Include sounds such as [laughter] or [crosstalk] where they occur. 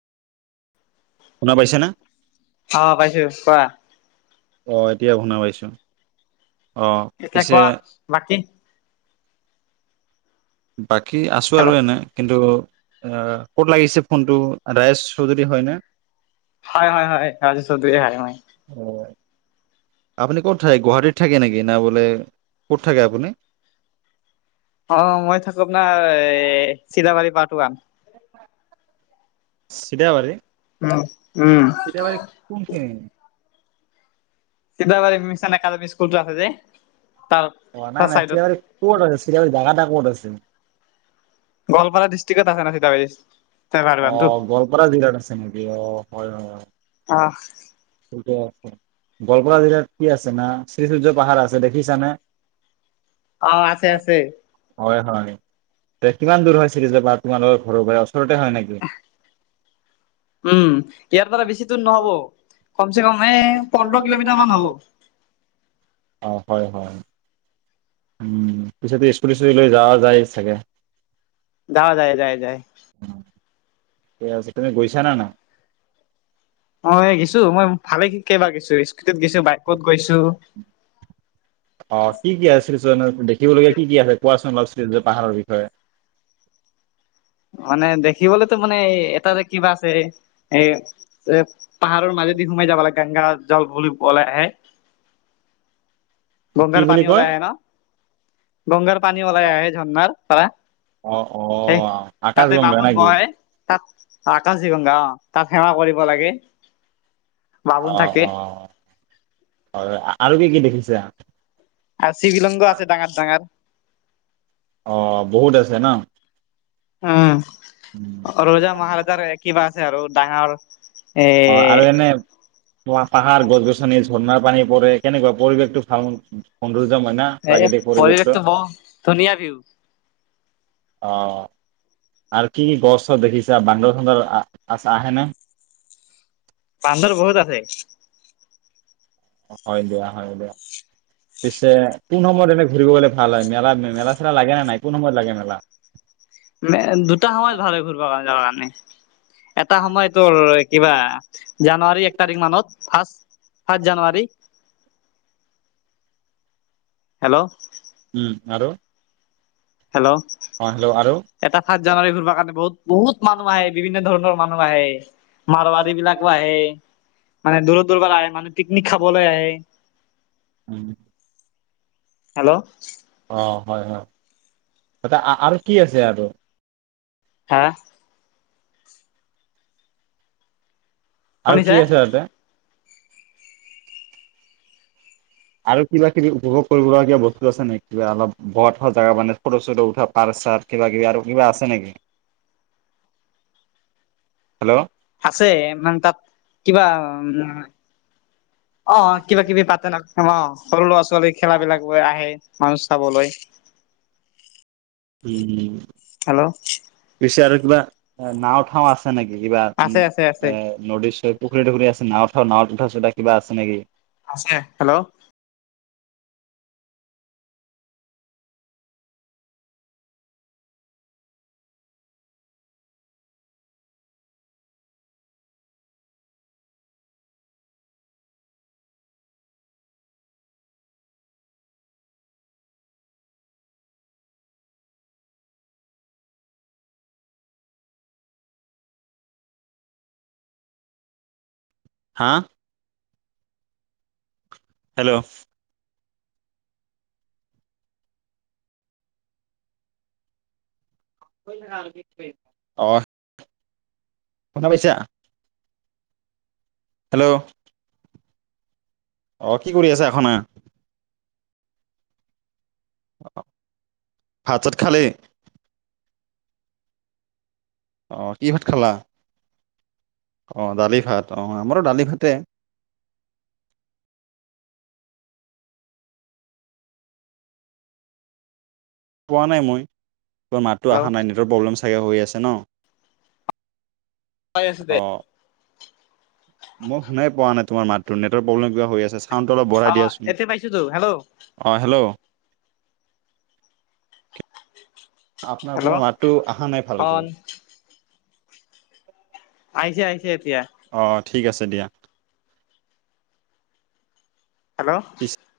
শুনা পাইছে না? অ পাইছো কোৱা অ এতিয়া শুনা পাইছো অ' এতিয়া পিছে কোৱা বাকী বাকী আছো আৰু হেল্ল' এনে কিন্তু আহ ক'ত লাগিছে ফোনটো ৰায়েশ চৌধুৰী হয়নে হয় হয় হয় ৰাজ চধুৱে হয়। অ আপুনি ক'ত থাকে? গুৱাহাটীত থাকে নেকি না বোলে, ক'ত থাকে আপুনি? অ মই থাকো আপোনাৰ এ চিলাবাৰী পাৰ্ত ৱান। চিলা বাৰি? অহ। [unintelligible] কোন খিনি? সিদাবাৰি মিছান একাদেমি কুল'তো আছে যে। তাৰ অ নাই তাৰ নাই চাইডত চিৰাবাৰি কত আছে? চিৰাবৰি জাগাটা ক'ত আছে? [inaudible] গোৱালপাৰা [unintelligible] অ, টো গোৱালপাৰা জিলাত আছে নেকি? অ হয় হয় অ ঠিকে আছে গোৱালপাৰা জিলাত কি আছে না, শ্ৰীসূৰ্য পাহাৰ আছে দেখিছানে? অ আছে আছে। হয় হয় এ কিমান দূৰ হয় [unintelligible] তোমালোকৰ ঘৰৰ পৰা? ওচৰতে হয় নেকি? উম, ইয়াৰ পৰা বেছি দূৰ নহব। কম চে কম এ অ', পোন্ধৰ কিলোমিটাৰ মান হ'ব। অ হয় হয়। উম পিছে টো স্কুুল স্কুতি লৈ যা যায় চাগে? যা যায়ে যায় যায়। এইয়া আজি তুমি গৈছা নে নাই? গৈছো বাইকত গৈছো। অ কি কি আছিল? [inaudible] দেখিবলগীয়া কি কি আছে কোৱাচোন? [inaudible] যে পাহাৰৰ বিষয়ে। মানে দেখিবলেতো মানে এটা যে কিবা আছে এ এ পাহাৰৰ মাজেদি সোমাই যাব লাগে [unintelligible] জল বুলি বল আহে। কি গংগাৰ বুলি পানী কয়? ওলাই আহে ন? গংগাৰ পানী ওলাই আহে, ঝৰণাৰ পাৰা। অ', হে অ', তাতে আকাশগংগা বামুণ নেকি? বহে। অ আকাজী গংগা আ। তাক সেৱা কৰিব লাগে। বামুণ অ থাকে অ হয় আৰু কি কি দেখিছা আৰু শিৱিলিংগ আছে ডাঙৰ ডাঙাৰ অ বহুত আছে না ওম ৰোজা মহাৰাজা কিবা আ আৰু ডাঙৰ এ অ আৰু এনে পাহাৰ গছ গছনি ঝৰ্ণাৰ পানী পৰে কেনেকুৱা পৰিৱেশ টো ভাল সৌন্দৰ্য্য এই পৰিৱেশটো ব ধুনীয়া ভিউ আহ আৰু কি কি গড় চৰ দেখিছা বান্দৰ চান্দৰ আছো আহেনে বান্দৰ বহুত আছে হয় দিয়া হয় দিয়া পিছে কোন সময়ত এনে ঘূৰিবলে ভাল হয় মেলা মেলা চেলা লাগে নে নাই কোন সময়ত লাগে মেলা দুটা সল ভাল ঘূৰিব কাৰণ যাব কাৰণে এটা সময় তোৰ কিবা জানুৱাৰী এক তাৰিখ মানত ফাৰ্ষ্ট ফাৰ্ষ্ট জানুৱাৰী হেল্ল' উম আৰু হেল্ল' অ হেল্ল' আৰু এটা ভ জানুৱী ফুবা কাৰণে বহুত বহুত মানুহ আহে বিভিন্ন ধৰণৰ মানুহ আহে মাৰবাৰী বিলাকো আহে মানে দূৰ দূৰ পৰা আহে মানুহ পিকনিক খাবলৈ আহে উম হেল্ল' অ হয় হয় ত আৰু কি আছে আৰু হা আৰু শুনিছে কি আছে তাতে আৰু কিবা কিবি উপভোগ আৰু কিবা কিবি বস্ত আছে নেকি কিবা অলপ বোৱা থোৱা জগা মানে ফটো চটো উঠা পাৰ্ক চাৰ্ক কিবা কিবা আৰু কিবা আছে নেকি হেল্ল' আছে মানে তাত কিবা অ কিবা কিবি পা ন অ সৰু ল আছো খেলাবেলাক আহে মানুহ চাবলৈ উম উম হেল্ল' আচ্ছা আৰু কিবা নাওঁ থাও আছে নেকি নিদিবা আছে আছে আছে ওম নদি চদি পুখুৰি টো গোতে আছে নাওঁ চাও উঠিব কিবা আছে নেকি আছে হেল্ল' হা হেল্ল' অহ শুনা পাইছা হেল্ল' আহ কি কৰি আছা এখনা? ভাত চাত খালি? অ কি ভাত খালা? অ দালি ভাত অ আমাৰো দালি ভাতে। পোৱা নাই মই। মাতটো হেল্ল' আহা নাই নিজৰ প্ৰব্লেম [unintelligible] হৈ আছে ন? পাই আছোঁ দে। অ মই শুনাই পোৱা নাই তোমাৰ মাতটো, নেটৱ প্ৰব্লেম কিবা হৈ আছে চাউণ্ডটো অলপ অ বঢ়াই দিয়াচোন। এতিয়া পাইছোতো হেল্ল' অ হেল্ল' হেল্ল' আপোনালোকৰ মাতটো আহা নাই অ ভালকে। আহিছে আহিছে এতিয়া। অ ঠিক আছে দিয়া। হেল্ল'। পিছে